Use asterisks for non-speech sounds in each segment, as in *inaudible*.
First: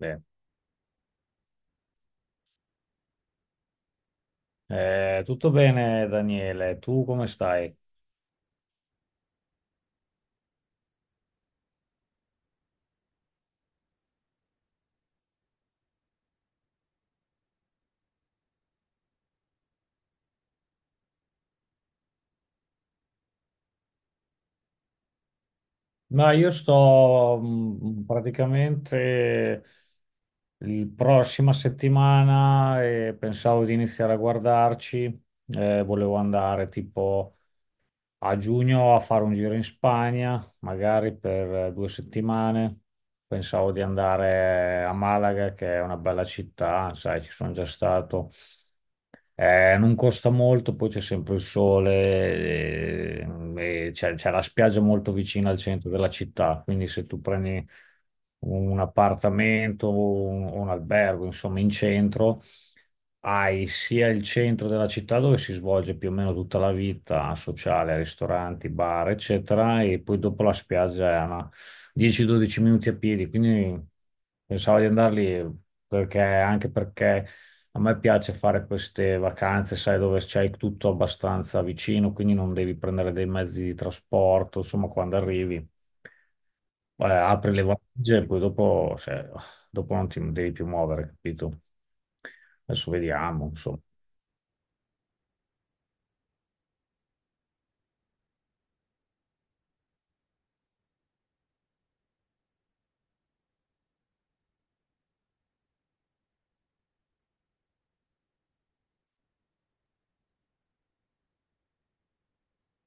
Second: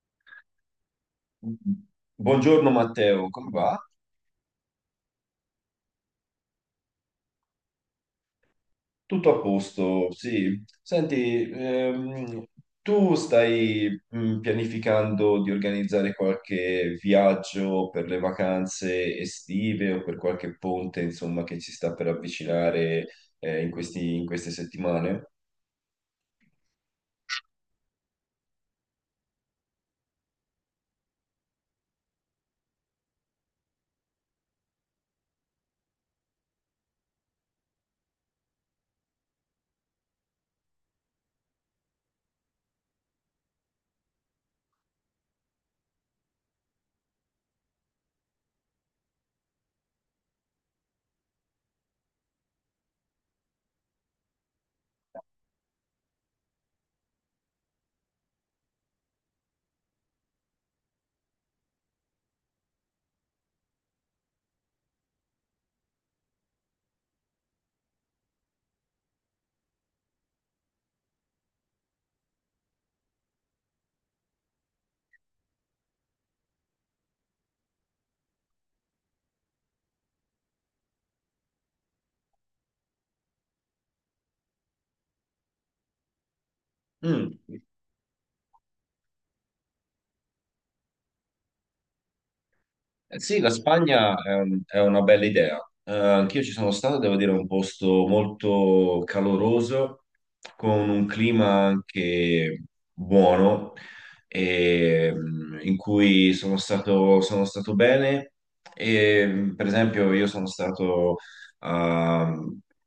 Bene. Buongiorno Matteo, come va? Tutto bene, Daniele, tu come stai? Tutto a posto, sì. Senti, tu stai pianificando di organizzare qualche viaggio per le vacanze estive o per qualche ponte, insomma, che ci sta per avvicinare in queste settimane? Ma io sto praticamente la prossima settimana e pensavo di iniziare a guardarci. Volevo andare tipo a giugno a fare un giro in Spagna, magari per due settimane. Pensavo di andare a Malaga, che è una bella città, sai, ci sono già stato. Non costa molto, poi c'è sempre il sole, e c'è la spiaggia molto vicina al centro della città, quindi se tu prendi un appartamento o un albergo, insomma, in centro, hai sia il centro della città dove si svolge più o meno tutta la vita sociale, ristoranti, bar, eccetera, e poi dopo la spiaggia è una 10-12 minuti a piedi, quindi pensavo di andarli perché, anche perché a me piace fare queste vacanze, sai, dove c'hai tutto abbastanza vicino, quindi non devi prendere dei mezzi di trasporto, insomma, quando arrivi, Mm. apri le valigie e poi dopo, cioè, dopo non ti devi più muovere, capito? Adesso Eh sì, vediamo, la insomma. Spagna è, è una bella idea. Anch'io ci sono stato, devo dire, è un posto molto caloroso, con un clima anche buono, e, in cui sono stato bene. E, per esempio, io sono stato ah,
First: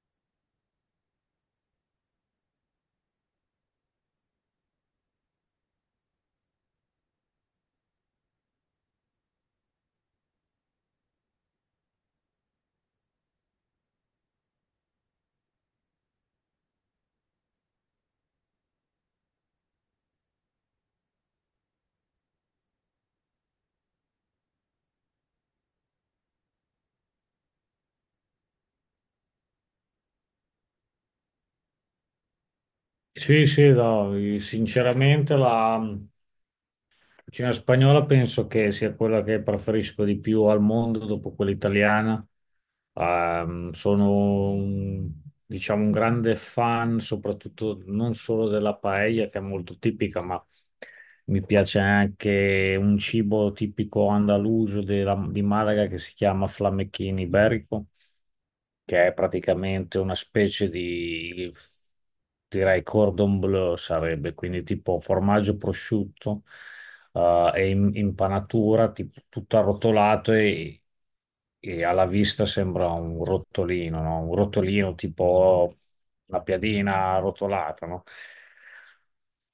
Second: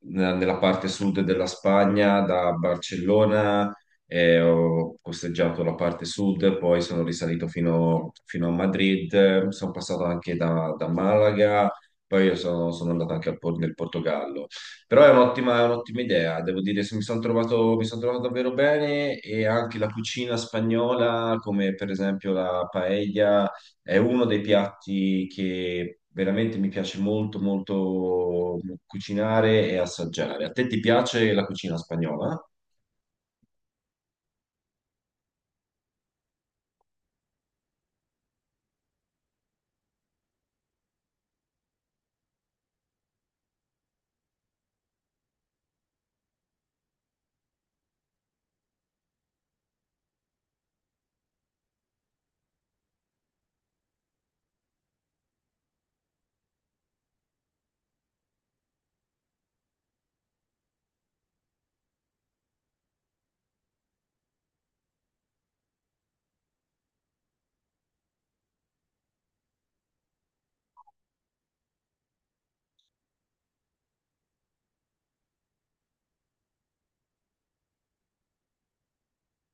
nella parte sud della Spagna, da Barcellona e ho costeggiato la parte sud, poi sono risalito fino a Madrid, sono passato anche da Malaga, poi io sono, sono andato anche al nel Portogallo. Però è un'ottima idea, devo dire, se mi sono trovato, mi sono trovato davvero bene, e anche la cucina spagnola, come per esempio la paella, è uno dei piatti che veramente mi piace molto, molto cucinare e assaggiare. A te ti piace la cucina spagnola? Sì, sì, no, sinceramente la cucina spagnola penso che sia quella che preferisco di più al mondo dopo quella italiana. Ehm, sono un- diciamo un grande fan, soprattutto non solo della paella che è molto tipica, ma mi piace anche un cibo tipico andaluso di Malaga che si chiama flamechino iberico, che è praticamente una specie di, direi, cordon bleu sarebbe, quindi tipo formaggio prosciutto, è in impanatura, tipo, tutto arrotolato, e alla vista sembra un rotolino, no? Un rotolino tipo una piadina arrotolata, no?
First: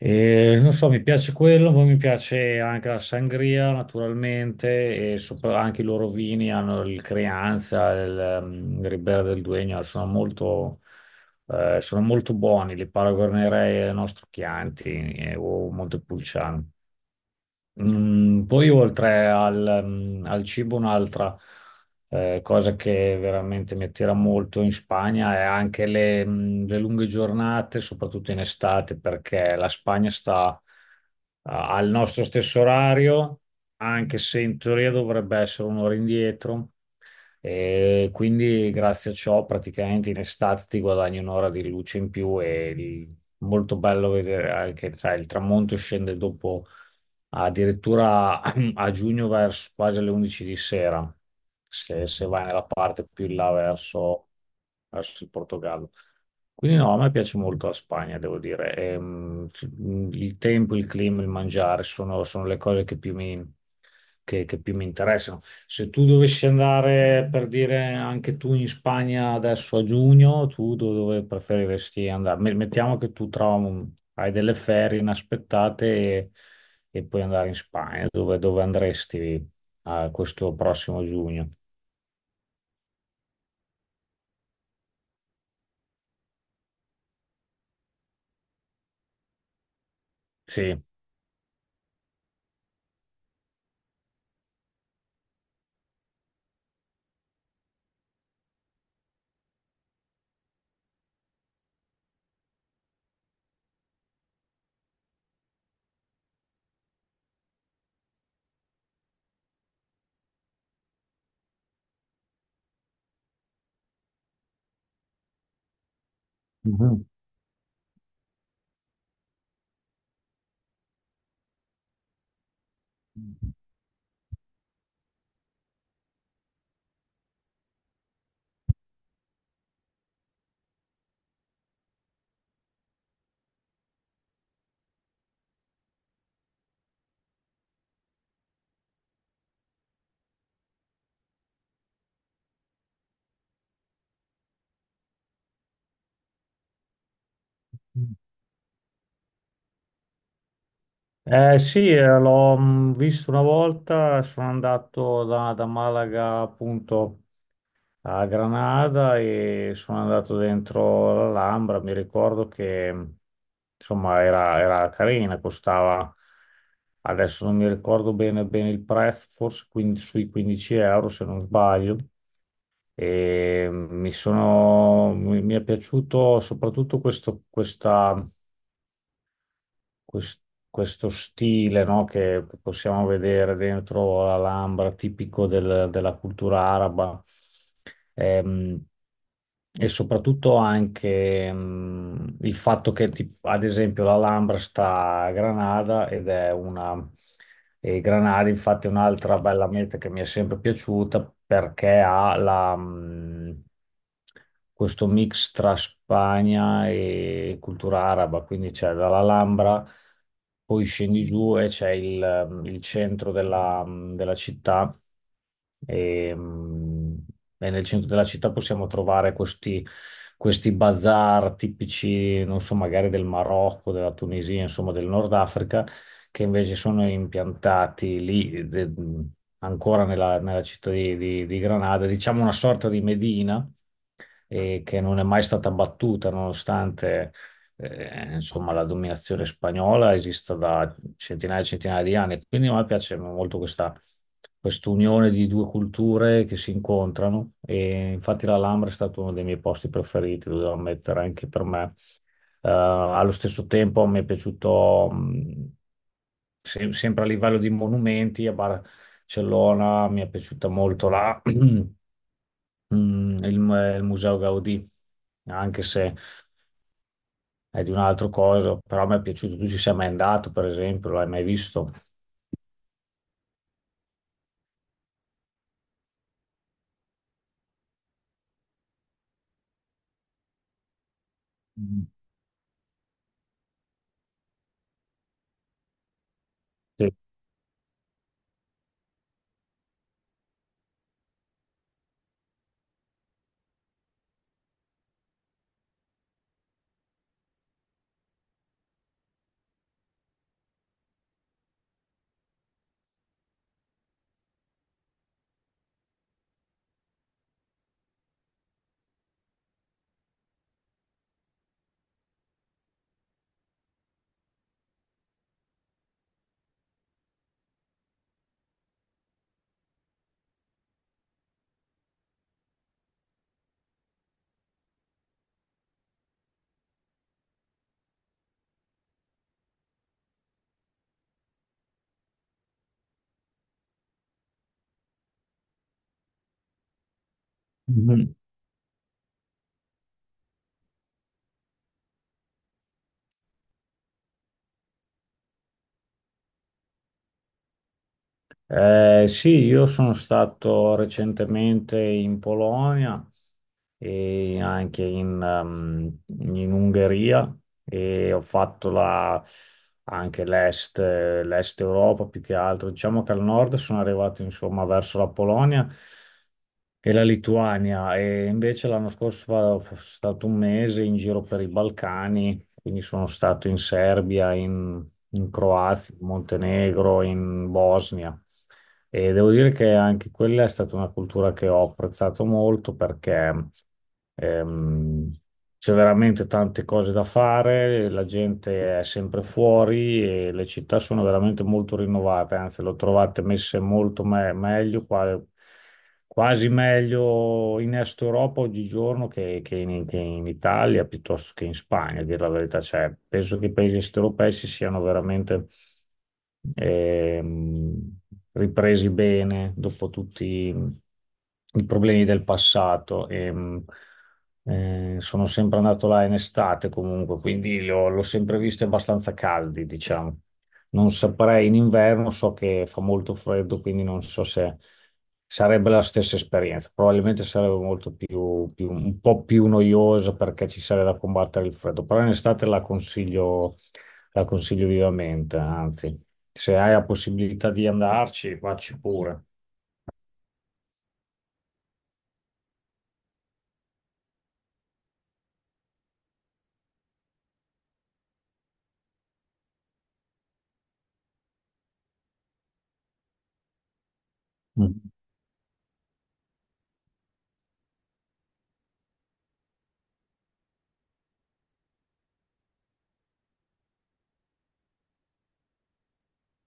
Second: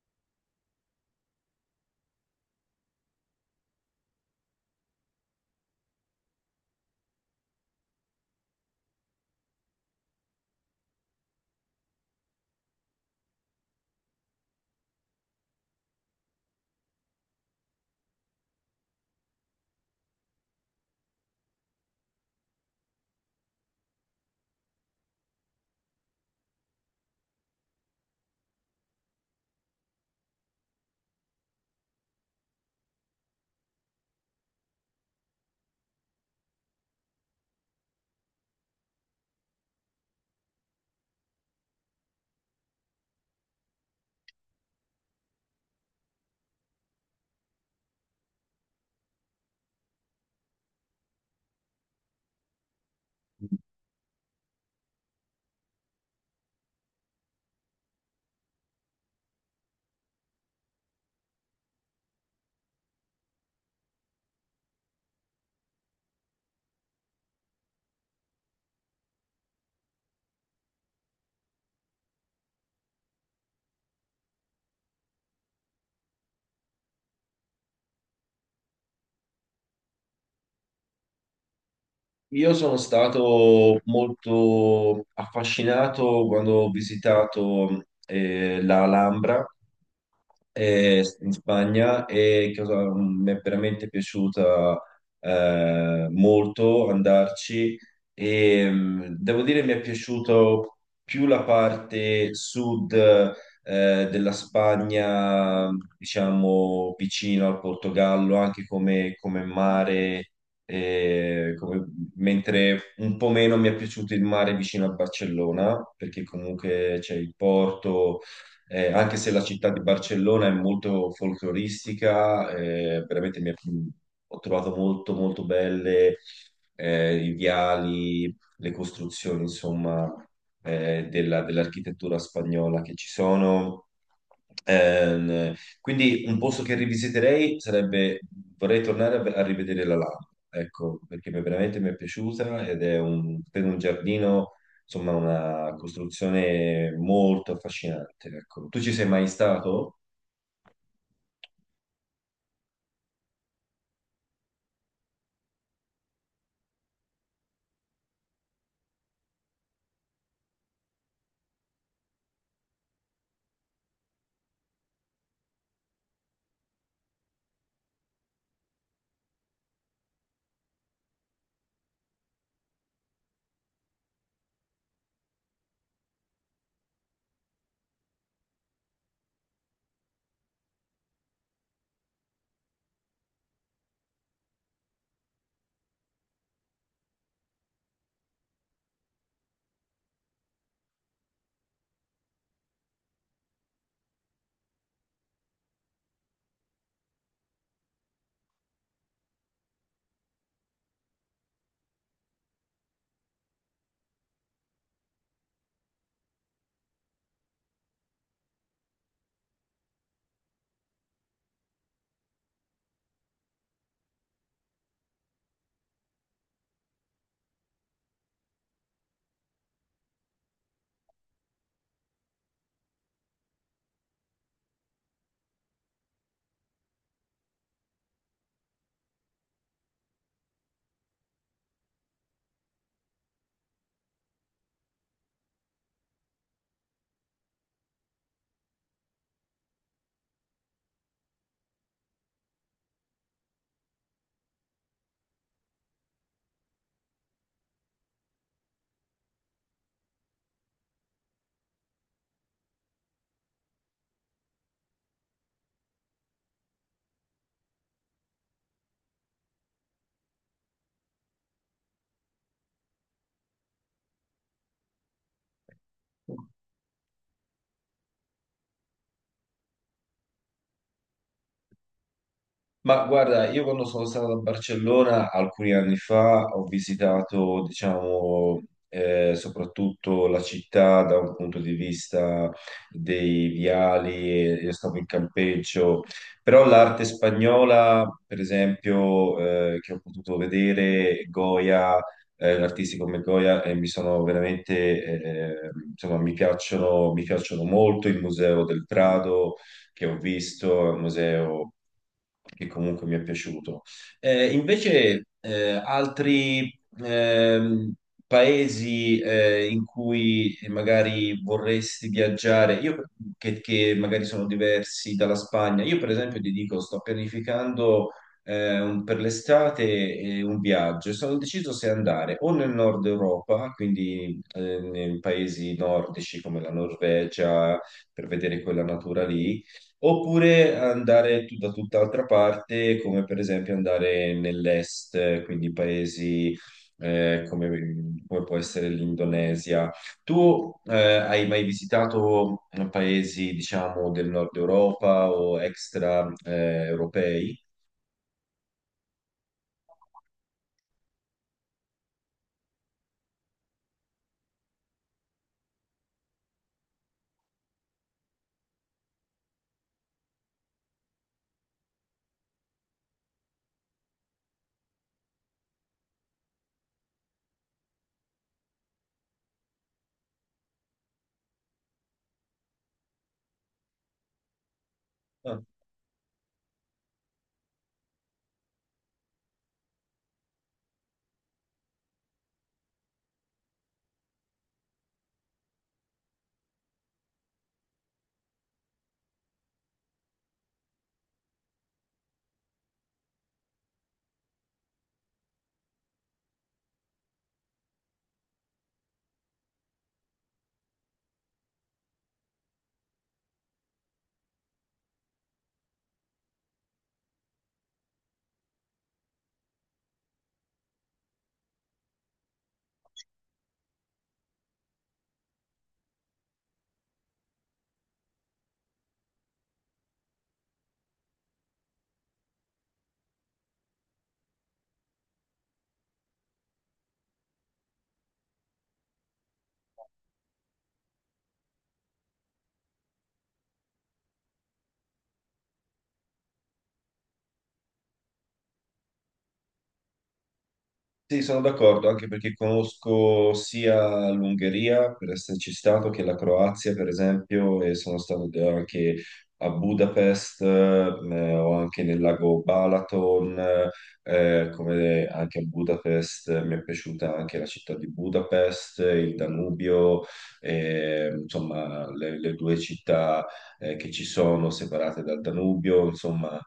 E non so, mi piace quello, poi mi piace anche la sangria naturalmente e sopra- anche i loro vini hanno il Crianza, il Ribera del Duegno, sono molto buoni, li paragonerei al nostro Chianti o Montepulciano. Poi oltre al cibo, un'altra cosa che veramente mi attira molto in Spagna è anche le lunghe giornate, soprattutto in estate, perché la Spagna sta al nostro stesso orario, anche se in teoria dovrebbe essere un'ora indietro. E quindi grazie a ciò praticamente in estate ti guadagni un'ora di luce in più e di- molto bello vedere anche tra il tramonto scende dopo addirittura *clears throat* a giugno verso quasi alle 11 di sera, se, se vai nella parte più in là verso verso il Portogallo. Quindi no, a me piace molto la Spagna, devo dire. Il tempo, il clima, il mangiare sono le cose che più mi, che più mi interessano. Se tu dovessi andare, per dire, anche tu in Spagna adesso a giugno, dove preferiresti andare? Me- mettiamo che tu trovi, hai delle ferie inaspettate e puoi andare in Spagna. Dove andresti a questo prossimo giugno? Io sono stato molto affascinato quando ho visitato la Alhambra Sì. In Spagna, e mi è veramente piaciuta molto andarci, e devo dire mi è piaciuto più la parte sud della Spagna, diciamo vicino al Portogallo, anche come, come mare e come- mentre un po' meno mi è piaciuto il mare vicino a Barcellona, perché comunque c'è il porto, anche se la città di Barcellona è molto folcloristica, ho trovato molto molto belle i viali, le costruzioni, insomma, dell'architettura spagnola che ci sono. Ehm, quindi un posto che rivisiterei sarebbe, vorrei tornare a rivedere la Lama, ecco, perché veramente mi è piaciuta ed è per un giardino, insomma, una costruzione molto Mhm. affascinante, ecco. Tu ci sei mai stato? Eh sì, l'ho visto una volta, sono andato da Malaga appunto a Granada e sono andato dentro l'Alhambra, mi ricordo che insomma era carina, costava, adesso non mi ricordo bene il prezzo, forse sui 15 euro se non sbaglio, e mi è piaciuto soprattutto quest- questo stile, no, che possiamo vedere dentro l'Alhambra, tipico della cultura araba. Ehm, e soprattutto anche il fatto che, ad esempio, l'Alhambra sta a Granada ed è una. E Granari, infatti, è un'altra bella meta che mi è sempre piaciuta perché ha questo mix tra Spagna e cultura araba, quindi c'è dall'Alhambra, poi scendi giù e c'è il centro della città e, mh, e nel centro della città possiamo trovare questi bazar tipici, non so, magari del Marocco, della Tunisia, insomma del Nord Africa, che invece sono impiantati lì, ancora nella città di Granada, diciamo una sorta di Medina, che non è mai stata battuta nonostante, insomma, la dominazione spagnola esista da centinaia e centinaia di anni. Quindi a me piace molto questa quest'unione di due culture che si incontrano e infatti l'Alhambra è stato uno dei miei posti preferiti, lo devo ammettere anche per me. Allo stesso tempo mi è piaciuto sempre a livello di monumenti, a Barcellona mi è piaciuta molto là, *clears throat* mm, il, il Museo Gaudì, anche se è di un'altra cosa, però mi è piaciuto. Tu ci sei mai andato, per esempio, l'hai mai visto? Ma guarda, io quando sono stato a Barcellona alcuni anni fa ho visitato, diciamo, soprattutto la città da un punto di Mm. vista dei viali, io stavo in campeggio, però l'arte Sì. spagnola, per esempio, che ho potuto vedere, Goya, artisti come Goya, mi sono veramente, insomma, mi piacciono molto il Museo del Prado che ho visto, è un museo che comunque mi è piaciuto. Invece, altri paesi in cui magari vorresti viaggiare, io, che magari sono diversi dalla Spagna, io per esempio ti dico, sto pianificando per l'estate un viaggio, e sono deciso se andare o nel nord Europa, quindi nei paesi nordici come la Norvegia, per vedere quella natura lì, oppure andare da tutt'altra parte, come per esempio andare nell'est, quindi paesi eh, come, Mhm. come può essere l'Indonesia. Tu hai mai visitato paesi, diciamo, del nord Europa o extra europei? Sì, io sono stato recentemente in Polonia e anche in Ungheria e anche l'est, l'est Europa più che altro. Diciamo che al nord sono arrivato insomma verso la Polonia e la Lituania e invece l'anno scorso sono stato un mese in giro per i Balcani, quindi sono stato in Serbia, in Croazia, in Montenegro, in Bosnia. E devo dire che anche quella è stata una cultura che ho apprezzato molto perché Ehm, c'è veramente tante cose da fare, la gente è sempre fuori e le città sono veramente molto rinnovate, anzi, le ho trovate messe molto meglio quasi meglio in Est Europa oggigiorno che in Italia piuttosto che in Spagna, a dire la verità. Cioè, penso che i paesi est europei si siano veramente ehm, ripresi bene dopo tutti i problemi del passato. Sono sempre andato là in estate comunque, quindi l'ho sempre visto abbastanza caldi, diciamo. Non saprei in inverno, so che fa molto freddo, quindi non so se sarebbe la stessa esperienza. Probabilmente sarebbe molto un po' più noiosa perché ci sarebbe da combattere il freddo, però in estate la consiglio vivamente, anzi, se hai la possibilità di andarci, vacci pure. Sì, sono d'accordo, anche perché conosco sia l'Ungheria, per esserci stato, che la Croazia, per esempio, e sono stato anche a Budapest, o anche nel lago Balaton, Mm. come anche a Budapest, mi è piaciuta anche la città di Budapest, il Danubio, insomma, le due città, che ci sono separate dal Danubio, insomma.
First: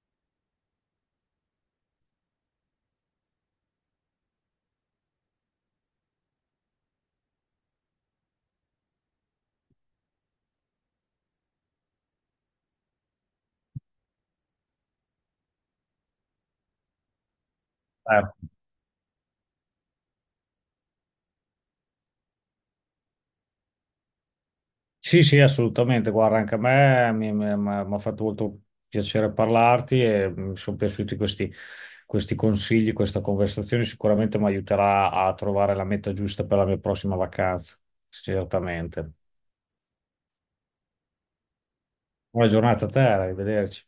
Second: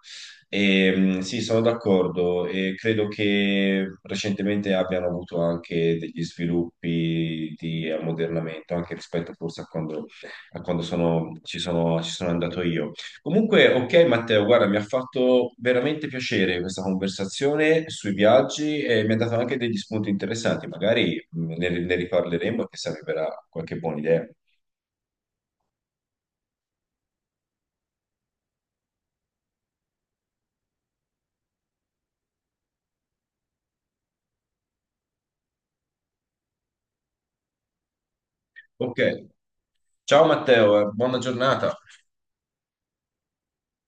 E, sì, sono d'accordo e credo che recentemente abbiano avuto anche degli sviluppi di ammodernamento, anche rispetto forse a quando ci ci sono andato io. Comunque, ok Matteo, guarda, mi ha fatto veramente piacere questa conversazione sui Eh. viaggi e mi ha dato anche degli spunti interessanti, magari ne, ne riparleremo e chissà mi verrà qualche buona idea. Sì, sì, assolutamente. Guarda, anche a me mi ha fatto molto piacere parlarti e mi sono piaciuti questi consigli, questa conversazione. Sicuramente mi aiuterà a trovare la meta giusta per la mia prossima vacanza. Ok, Certamente. ciao Matteo, buona giornata. Buona giornata a te, arrivederci.